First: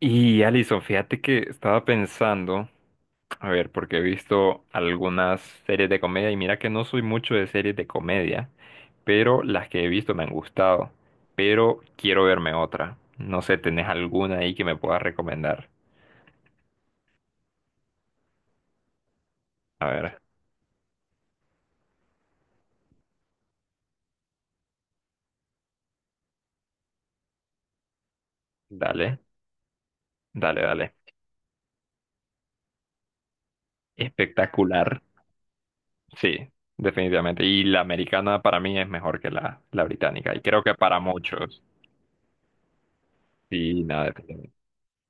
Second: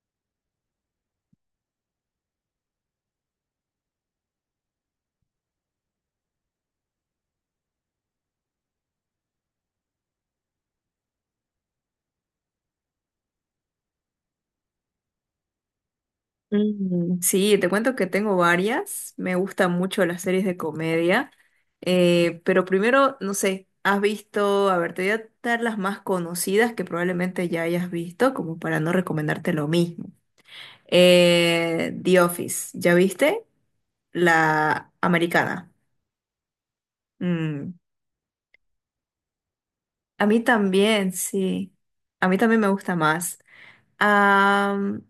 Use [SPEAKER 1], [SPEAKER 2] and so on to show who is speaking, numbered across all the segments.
[SPEAKER 1] Y Alison, fíjate que estaba pensando, a ver, porque he visto algunas series de comedia y mira que no soy mucho de series de comedia, pero las que he visto me han gustado, pero quiero verme otra. No sé, ¿tenés alguna ahí que me puedas recomendar?
[SPEAKER 2] Mm, sí, te cuento que tengo varias. Me gustan
[SPEAKER 1] A
[SPEAKER 2] mucho
[SPEAKER 1] ver,
[SPEAKER 2] las series de comedia. Pero primero, no sé, has visto, a ver, te voy a dar las más conocidas que probablemente ya hayas visto, como para no
[SPEAKER 1] dale,
[SPEAKER 2] recomendarte lo mismo.
[SPEAKER 1] dale, dale.
[SPEAKER 2] The Office, ¿ya viste? La
[SPEAKER 1] Espectacular.
[SPEAKER 2] americana.
[SPEAKER 1] Sí, definitivamente. Y
[SPEAKER 2] Mm,
[SPEAKER 1] la americana para mí es mejor que la
[SPEAKER 2] A
[SPEAKER 1] británica y
[SPEAKER 2] mí
[SPEAKER 1] creo que para
[SPEAKER 2] también,
[SPEAKER 1] muchos.
[SPEAKER 2] sí. A mí también me gusta más.
[SPEAKER 1] Sí, nada,
[SPEAKER 2] Am,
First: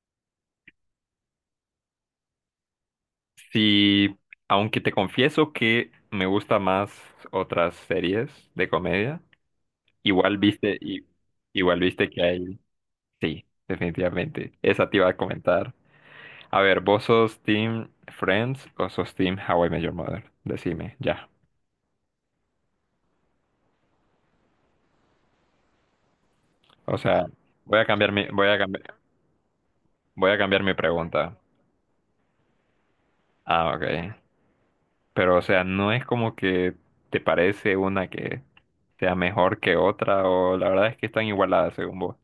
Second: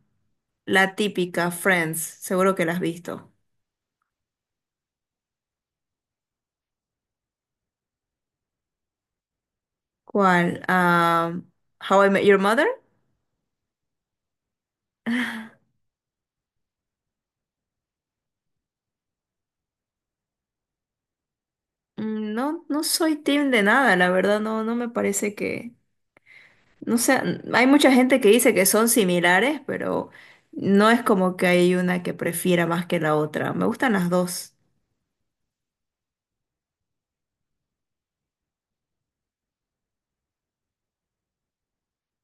[SPEAKER 2] la típica, Friends, seguro que la has visto.
[SPEAKER 1] sí, aunque te confieso que me gusta más otras series de comedia, igual. Ah,
[SPEAKER 2] ¿Cuál?
[SPEAKER 1] viste, y,
[SPEAKER 2] Ah,
[SPEAKER 1] igual
[SPEAKER 2] How
[SPEAKER 1] viste
[SPEAKER 2] I
[SPEAKER 1] que
[SPEAKER 2] Met Your
[SPEAKER 1] hay,
[SPEAKER 2] Mother.
[SPEAKER 1] sí, definitivamente. Esa te iba a comentar. A ver, ¿vos sos Team Friends o sos Team How I Met Your Mother? Decime, ya.
[SPEAKER 2] No, no soy team de nada, la verdad, no, no me parece que,
[SPEAKER 1] O
[SPEAKER 2] no sé,
[SPEAKER 1] sea,
[SPEAKER 2] hay
[SPEAKER 1] voy a
[SPEAKER 2] mucha
[SPEAKER 1] cambiar
[SPEAKER 2] gente
[SPEAKER 1] mi,
[SPEAKER 2] que
[SPEAKER 1] voy
[SPEAKER 2] dice
[SPEAKER 1] a
[SPEAKER 2] que son
[SPEAKER 1] cambiar,
[SPEAKER 2] similares, pero
[SPEAKER 1] voy a cambiar mi
[SPEAKER 2] no es
[SPEAKER 1] pregunta.
[SPEAKER 2] como que hay una que prefiera más que la otra. Me
[SPEAKER 1] Ah,
[SPEAKER 2] gustan las
[SPEAKER 1] ok.
[SPEAKER 2] dos.
[SPEAKER 1] Pero, o sea, no es como que te parece una que sea mejor que otra, o la verdad es que están igualadas según vos.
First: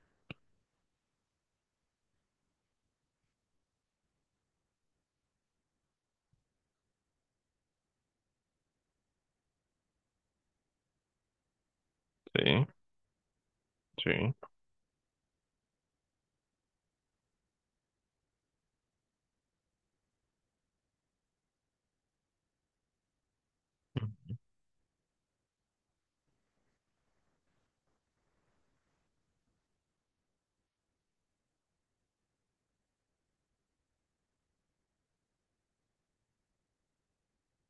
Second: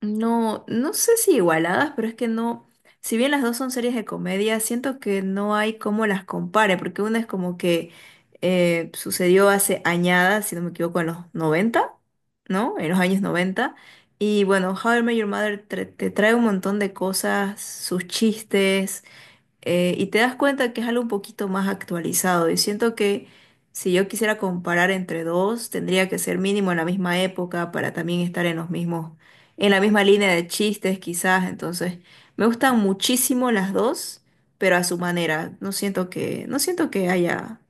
[SPEAKER 2] No, no sé si igualadas, pero es que no, si bien las dos son series de comedia, siento que no hay cómo las compare, porque una es como que sucedió hace añadas, si no me equivoco, en los 90,
[SPEAKER 1] Sí,
[SPEAKER 2] ¿no? En los años 90.
[SPEAKER 1] sí.
[SPEAKER 2] Y bueno, How I Met Your Mother te trae un montón de cosas, sus chistes, y te das cuenta que es algo un poquito más actualizado. Y siento que si yo quisiera comparar entre dos, tendría que ser mínimo en la misma época para también estar en los mismos, en la misma línea de chistes, quizás. Entonces, me gustan muchísimo las dos, pero a su manera. No siento que haya,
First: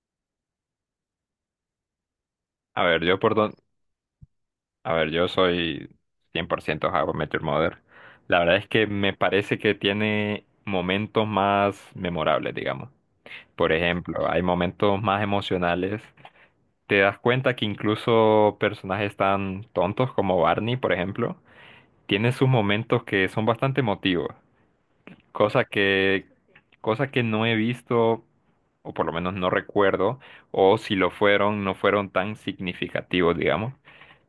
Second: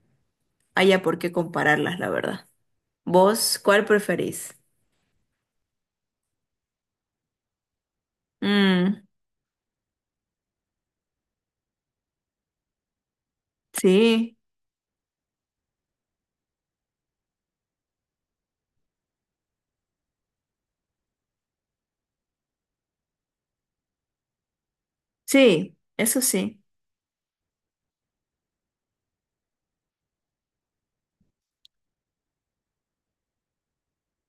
[SPEAKER 2] haya por qué compararlas, la verdad.
[SPEAKER 1] A ver, yo por don...
[SPEAKER 2] ¿Vos cuál preferís?
[SPEAKER 1] A ver, yo soy 100% How I Met Your Mother. La verdad es que
[SPEAKER 2] Mm,
[SPEAKER 1] me parece que tiene momentos más memorables, digamos. Por ejemplo,
[SPEAKER 2] sí,
[SPEAKER 1] hay momentos más emocionales. Te das cuenta que incluso personajes tan tontos como Barney, por ejemplo, tienen sus momentos que son bastante emotivos. Cosa
[SPEAKER 2] sí, eso
[SPEAKER 1] que,
[SPEAKER 2] sí.
[SPEAKER 1] cosa que no he visto, o por lo menos no recuerdo, o si lo fueron, no fueron tan significativos, digamos.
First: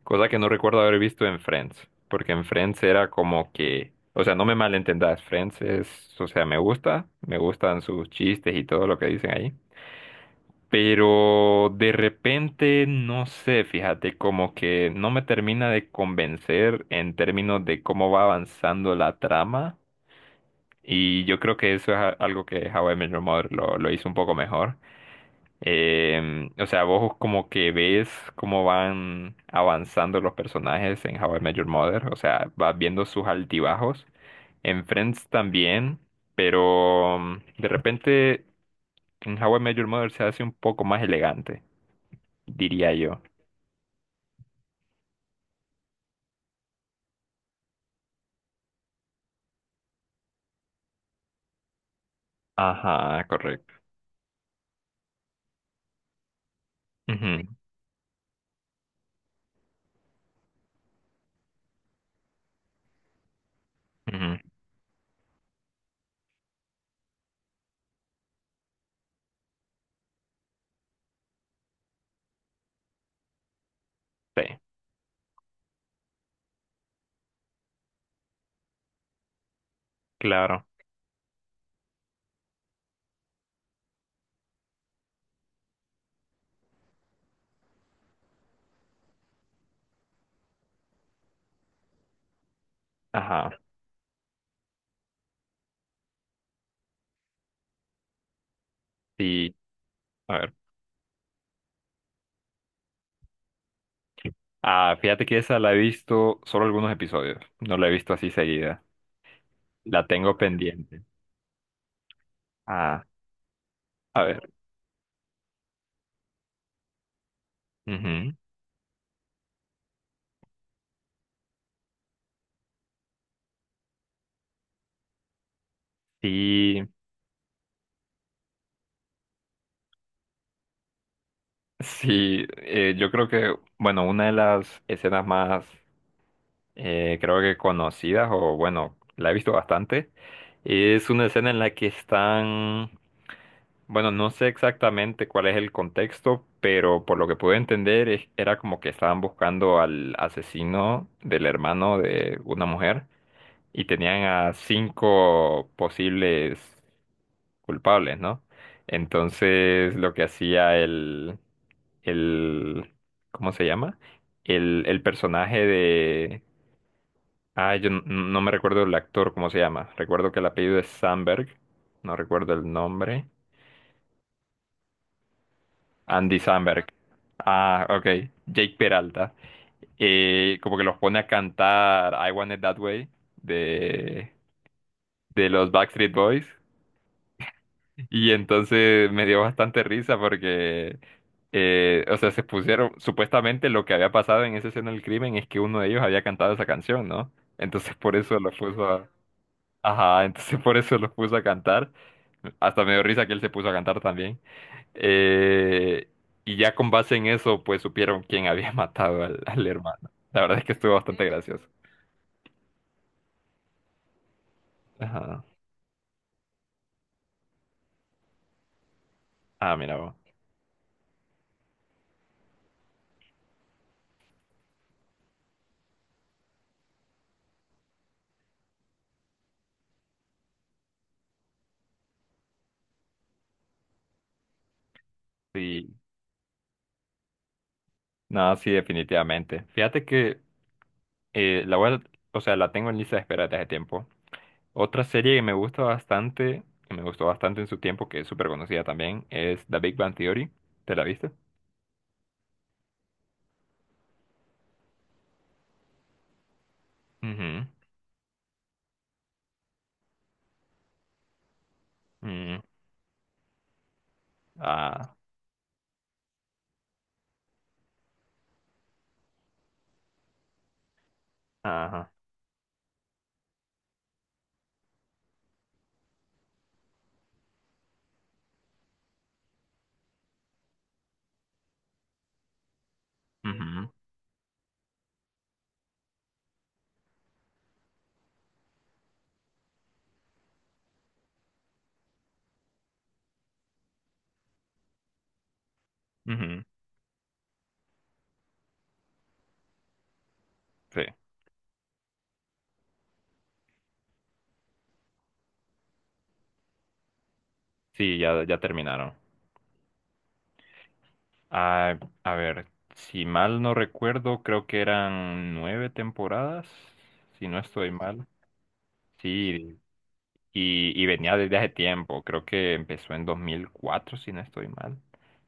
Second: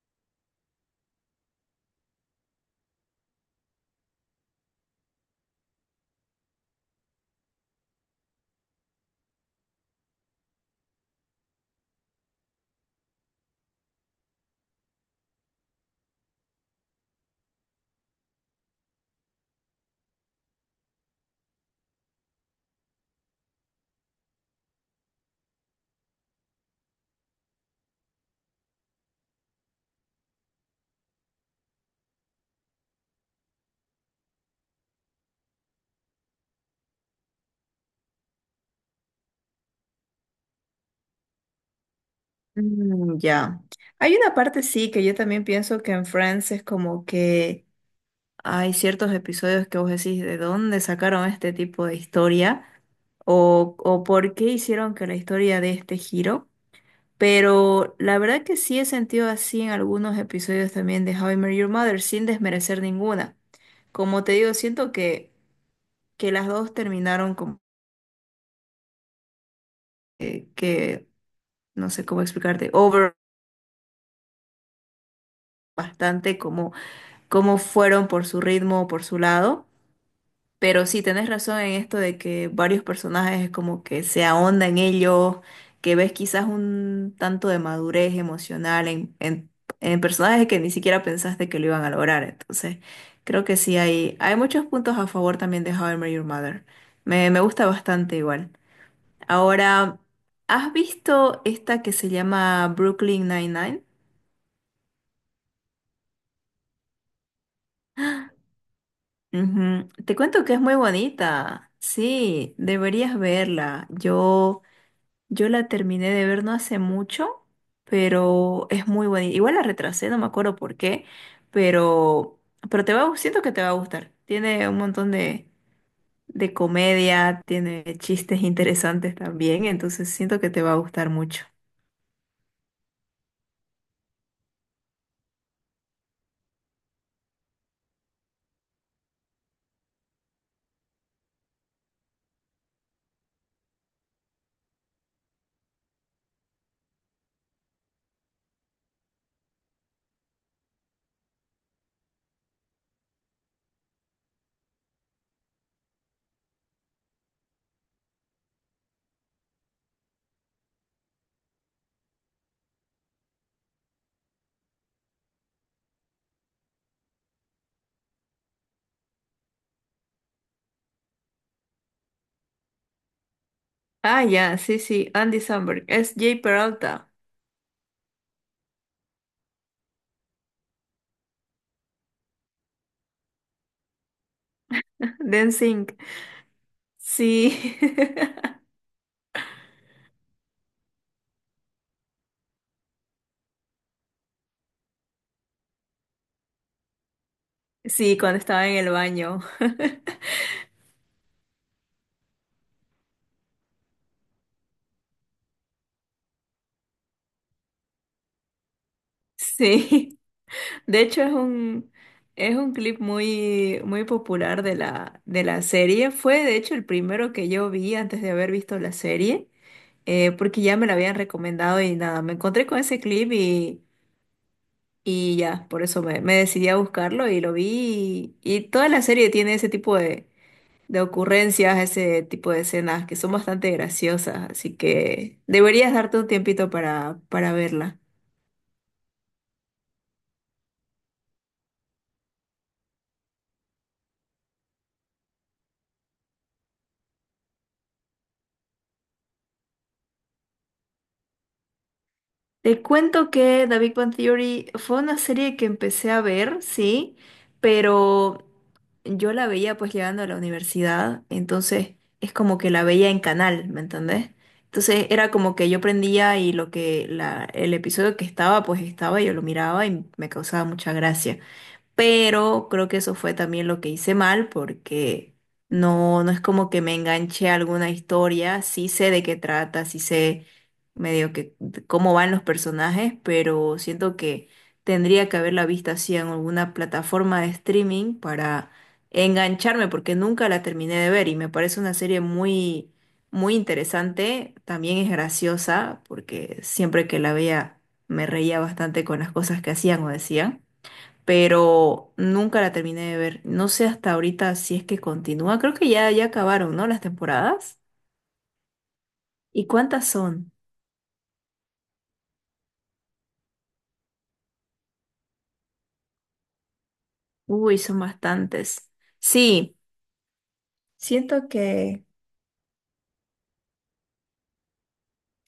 [SPEAKER 1] Cosa que no recuerdo haber visto en Friends, porque en Friends era como que, o sea, no me malentendas, Friends es, o sea, me gusta, me gustan sus chistes y todo lo que dicen ahí, pero de repente, no sé, fíjate, como que no me termina de convencer en términos de cómo va avanzando la trama. Y yo creo que eso es algo que How I Met Your Mother lo hizo un poco mejor. O sea, vos como que ves cómo van avanzando los personajes en How I Met Your Mother. O sea, vas viendo sus altibajos. En Friends también, pero de repente en How I Met Your Mother se hace un poco más elegante, diría
[SPEAKER 2] Mm,
[SPEAKER 1] yo.
[SPEAKER 2] ya. Hay una parte sí que yo también pienso que en Friends es como que hay ciertos episodios que vos decís de dónde sacaron este tipo de historia
[SPEAKER 1] Ajá, correcto.
[SPEAKER 2] o por qué hicieron que la historia dé este giro.
[SPEAKER 1] Ujú,
[SPEAKER 2] Pero la verdad que sí he sentido así en algunos episodios también de How I Met Your Mother sin desmerecer ninguna. Como te
[SPEAKER 1] ujú,
[SPEAKER 2] digo, siento que las dos terminaron como que, no sé cómo explicarte, over
[SPEAKER 1] sí,
[SPEAKER 2] bastante cómo fueron por su ritmo o por su lado.
[SPEAKER 1] claro.
[SPEAKER 2] Pero sí, tenés razón en esto de que varios personajes es como que se ahondan en ellos, que ves quizás un tanto de madurez emocional en personajes que ni siquiera pensaste que lo iban a lograr. Entonces, creo
[SPEAKER 1] Ajá,
[SPEAKER 2] que sí hay muchos puntos a favor también de How I Met Your Mother. Me gusta bastante igual.
[SPEAKER 1] sí.
[SPEAKER 2] Ahora,
[SPEAKER 1] A ver.
[SPEAKER 2] ¿has visto esta que se llama Brooklyn Nine-Nine?
[SPEAKER 1] Ah, fíjate que esa la he visto solo algunos episodios. No la he visto así seguida.
[SPEAKER 2] Ujú.
[SPEAKER 1] La
[SPEAKER 2] Te
[SPEAKER 1] tengo
[SPEAKER 2] cuento que es muy
[SPEAKER 1] pendiente.
[SPEAKER 2] bonita. Sí,
[SPEAKER 1] Ah,
[SPEAKER 2] deberías verla.
[SPEAKER 1] a ver.
[SPEAKER 2] Yo la terminé de ver no hace mucho,
[SPEAKER 1] Ujú.
[SPEAKER 2] pero, es muy bonita. Igual la retrasé, no me acuerdo por qué, pero, pero te va, a gu- siento que te va a gustar. Tiene un montón de
[SPEAKER 1] Sí,
[SPEAKER 2] comedia, tiene chistes interesantes también, entonces siento que te va a gustar mucho.
[SPEAKER 1] sí, yo creo que, bueno, una de las escenas más, creo que conocidas, o bueno, la he visto bastante, es una escena en la que están, bueno, no sé exactamente cuál es el contexto, pero por lo que pude entender, era como que estaban buscando al asesino del hermano de una mujer, y tenían a 5 posibles culpables, ¿no? Entonces lo que hacía el, ¿cómo se llama? El personaje de, ah, yo no, no me recuerdo el actor, ¿cómo se llama? Recuerdo que el apellido es Sandberg, no recuerdo el nombre,
[SPEAKER 2] Ah, ya, sí, sí, Andy Samberg, es Jay
[SPEAKER 1] Andy Samberg.
[SPEAKER 2] Peralta,
[SPEAKER 1] Ah, ok, Jake Peralta, como que los pone a cantar I Want It That Way de,
[SPEAKER 2] de
[SPEAKER 1] de los
[SPEAKER 2] NSYNC.
[SPEAKER 1] Backstreet Boys.
[SPEAKER 2] Sí.
[SPEAKER 1] Y entonces me dio bastante risa porque, o sea, se pusieron, supuestamente lo que había pasado en esa escena del crimen es que uno de ellos había cantado esa canción, ¿no? Entonces por
[SPEAKER 2] Sí, cuando
[SPEAKER 1] eso lo
[SPEAKER 2] estaba en
[SPEAKER 1] puso
[SPEAKER 2] el
[SPEAKER 1] a...
[SPEAKER 2] baño.
[SPEAKER 1] Ajá, entonces por eso lo puso a cantar. Hasta me dio risa que él se puso a cantar también. Eh, y ya con base en eso, pues supieron quién había matado al hermano.
[SPEAKER 2] Sí,
[SPEAKER 1] La verdad es que estuvo
[SPEAKER 2] de hecho
[SPEAKER 1] bastante
[SPEAKER 2] es
[SPEAKER 1] gracioso.
[SPEAKER 2] un, es un clip muy, muy popular de la,
[SPEAKER 1] Ajá.
[SPEAKER 2] de la serie. Fue de hecho el primero que yo vi antes de haber visto la serie,
[SPEAKER 1] Ah, mira vos.
[SPEAKER 2] porque ya me la habían recomendado y nada, me encontré con ese clip y ya, por eso me decidí a buscarlo y lo vi. Y toda la serie tiene ese tipo de ocurrencias, ese tipo de escenas que son bastante graciosas, así que deberías
[SPEAKER 1] Sí.
[SPEAKER 2] darte un tiempito para verla.
[SPEAKER 1] No, sí, definitivamente. Fíjate que Eh, la voy a- o sea, la tengo en lista de espera desde hace tiempo. Otra serie que me gusta bastante, que me gustó bastante en su tiempo, que es súper conocida también, es The Big Bang Theory. ¿Te la viste?
[SPEAKER 2] Te cuento que The Big Bang Theory fue una serie que empecé a ver, sí,
[SPEAKER 1] Ujú,
[SPEAKER 2] pero yo la veía pues llegando a la universidad, entonces es como
[SPEAKER 1] mm,
[SPEAKER 2] que la veía en canal, ¿me entendés? Entonces
[SPEAKER 1] ah,
[SPEAKER 2] era como que yo prendía y el episodio que estaba, pues estaba, yo lo miraba y me causaba mucha gracia,
[SPEAKER 1] ajá,
[SPEAKER 2] pero creo que eso fue también lo que hice mal porque no, no es como que me enganché a alguna historia, sí sé de qué trata, sí sé medio que de cómo van los personajes, pero
[SPEAKER 1] ujú,
[SPEAKER 2] siento que tendría que haberla visto así en alguna plataforma de streaming para engancharme porque nunca la terminé de ver y me parece una serie muy, muy interesante, también es graciosa porque
[SPEAKER 1] ujú,
[SPEAKER 2] siempre que la veía me reía bastante con las cosas que hacían o decían,
[SPEAKER 1] sí,
[SPEAKER 2] pero nunca la terminé de ver. No sé hasta ahorita si es que continúa. Creo que ya, ya acabaron, ¿no? Las temporadas.
[SPEAKER 1] sí, ya, ya terminaron.
[SPEAKER 2] ¿Y cuántas son?
[SPEAKER 1] Ah, a ver, si mal no recuerdo, creo que eran 9 temporadas, si no
[SPEAKER 2] Uy,
[SPEAKER 1] estoy
[SPEAKER 2] son
[SPEAKER 1] mal.
[SPEAKER 2] bastantes. Sí,
[SPEAKER 1] Sí, y venía
[SPEAKER 2] siento
[SPEAKER 1] desde hace
[SPEAKER 2] que
[SPEAKER 1] tiempo, creo que empezó en 2004 si no estoy mal.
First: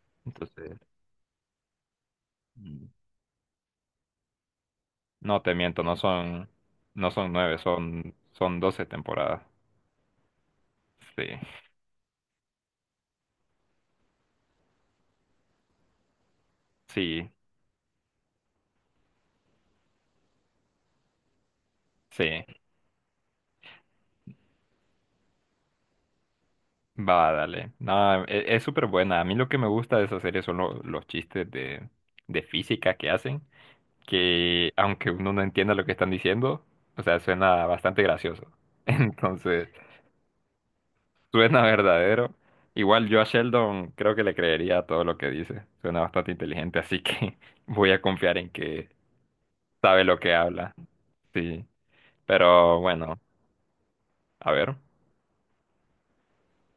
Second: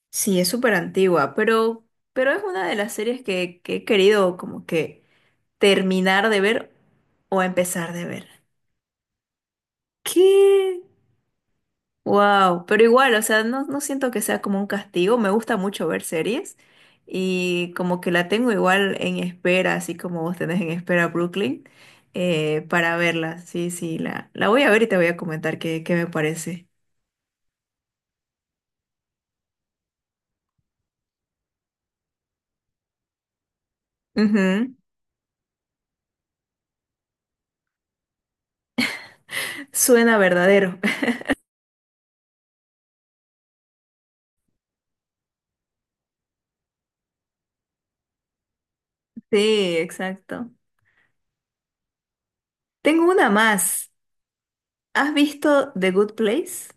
[SPEAKER 2] sí, es súper
[SPEAKER 1] Entonces,
[SPEAKER 2] antigua, pero es una de
[SPEAKER 1] mm,
[SPEAKER 2] las series que he querido como que
[SPEAKER 1] no te miento, no
[SPEAKER 2] terminar de
[SPEAKER 1] son,
[SPEAKER 2] ver
[SPEAKER 1] no son
[SPEAKER 2] o
[SPEAKER 1] 9,
[SPEAKER 2] empezar de
[SPEAKER 1] son,
[SPEAKER 2] ver.
[SPEAKER 1] son 12 temporadas.
[SPEAKER 2] ¿Qué?
[SPEAKER 1] Sí,
[SPEAKER 2] Wow, pero igual, o sea, no, no siento que sea como un castigo, me gusta mucho ver series
[SPEAKER 1] sí,
[SPEAKER 2] y como que la tengo igual en espera, así como vos tenés en espera Brooklyn,
[SPEAKER 1] sí.
[SPEAKER 2] para verla. Sí, sí, la voy a ver y te voy a comentar qué me parece.
[SPEAKER 1] Va, dale. No, es súper buena. A mí lo que me gusta de esa serie son los chistes de física que hacen, que
[SPEAKER 2] Ujú,
[SPEAKER 1] aunque uno no entienda lo que están diciendo, o sea, suena bastante gracioso. Entonces,
[SPEAKER 2] suena verdadero.
[SPEAKER 1] suena verdadero. Igual yo a Sheldon creo que le creería todo lo que dice. Suena bastante inteligente, así que voy a confiar en que
[SPEAKER 2] Sí,
[SPEAKER 1] sabe lo que
[SPEAKER 2] exacto.
[SPEAKER 1] habla. Sí. Pero
[SPEAKER 2] Tengo
[SPEAKER 1] bueno,
[SPEAKER 2] una más.
[SPEAKER 1] a ver.
[SPEAKER 2] ¿Has visto The Good Place?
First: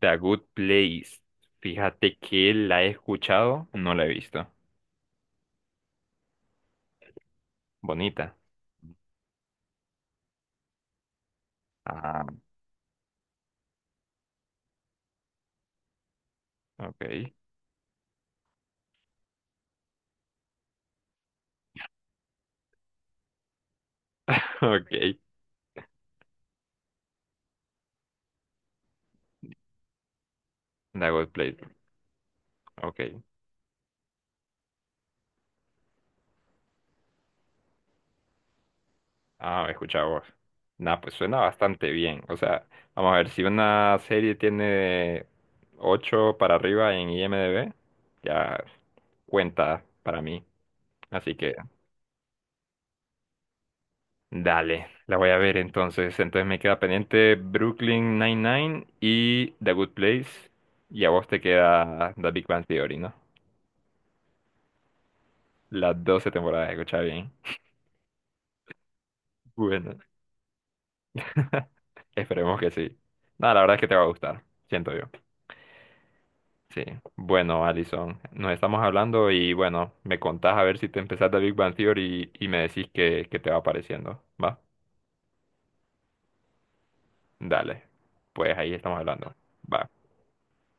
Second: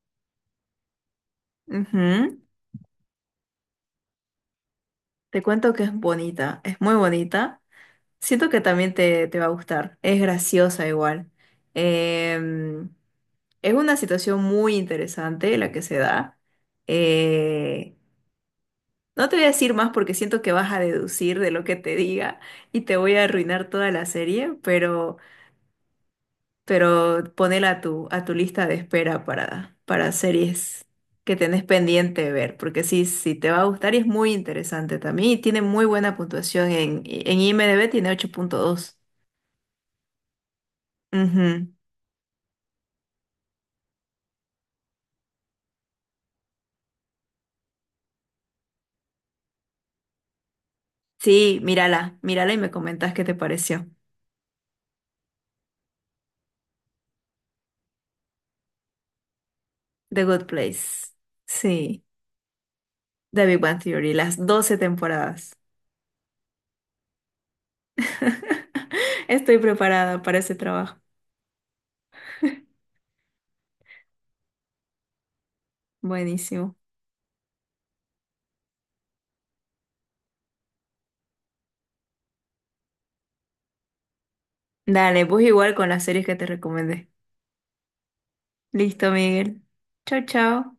[SPEAKER 1] The Good Place. Fíjate
[SPEAKER 2] Ujú,
[SPEAKER 1] que la he escuchado, no la he visto.
[SPEAKER 2] te cuento que es bonita, es muy bonita.
[SPEAKER 1] Bonita.
[SPEAKER 2] Siento que también te va a gustar. Es graciosa igual.
[SPEAKER 1] Ah,
[SPEAKER 2] Em, es una situación muy interesante la que se da.
[SPEAKER 1] ok.
[SPEAKER 2] Eh, no te voy a decir más porque siento que vas a deducir de lo que te diga y te voy a arruinar toda la serie,
[SPEAKER 1] Ok.
[SPEAKER 2] pero ponela a tu, lista de espera para series
[SPEAKER 1] The Good
[SPEAKER 2] que
[SPEAKER 1] Place.
[SPEAKER 2] tenés pendiente de ver, porque sí,
[SPEAKER 1] Ok.
[SPEAKER 2] sí te va a gustar y es muy interesante también y tiene muy buena puntuación en IMDb, tiene 8,2.
[SPEAKER 1] Ah, he escuchado vos. Nah, pues suena
[SPEAKER 2] Ujú.
[SPEAKER 1] bastante bien. O sea, vamos a ver, si una serie tiene 8 para arriba en IMDb, ya cuenta para mí. Así que
[SPEAKER 2] Sí, mírala, mírala y me comentas qué te pareció.
[SPEAKER 1] dale, la voy a ver entonces. Entonces me queda pendiente Brooklyn Nine-Nine y The Good
[SPEAKER 2] The Good
[SPEAKER 1] Place. Y
[SPEAKER 2] Place.
[SPEAKER 1] a vos te
[SPEAKER 2] Sí,
[SPEAKER 1] queda The Big Bang Theory, ¿no?
[SPEAKER 2] The Big Bang Theory, las 12 temporadas.
[SPEAKER 1] Las 12 temporadas, escucha bien.
[SPEAKER 2] Estoy
[SPEAKER 1] Bueno,
[SPEAKER 2] preparada para ese trabajo.
[SPEAKER 1] esperemos que sí. No, la verdad es que te va a gustar, siento yo.
[SPEAKER 2] Buenísimo.
[SPEAKER 1] Sí. Bueno, Alison, nos estamos hablando y bueno, me contás a ver si te empezás The Big Bang Theory y me decís qué qué te va pareciendo. ¿Va?
[SPEAKER 2] Dale, pues igual con las series que te recomendé.
[SPEAKER 1] Dale. Pues ahí estamos
[SPEAKER 2] Listo,
[SPEAKER 1] hablando.
[SPEAKER 2] Miguel.
[SPEAKER 1] Va.
[SPEAKER 2] Chao, chao.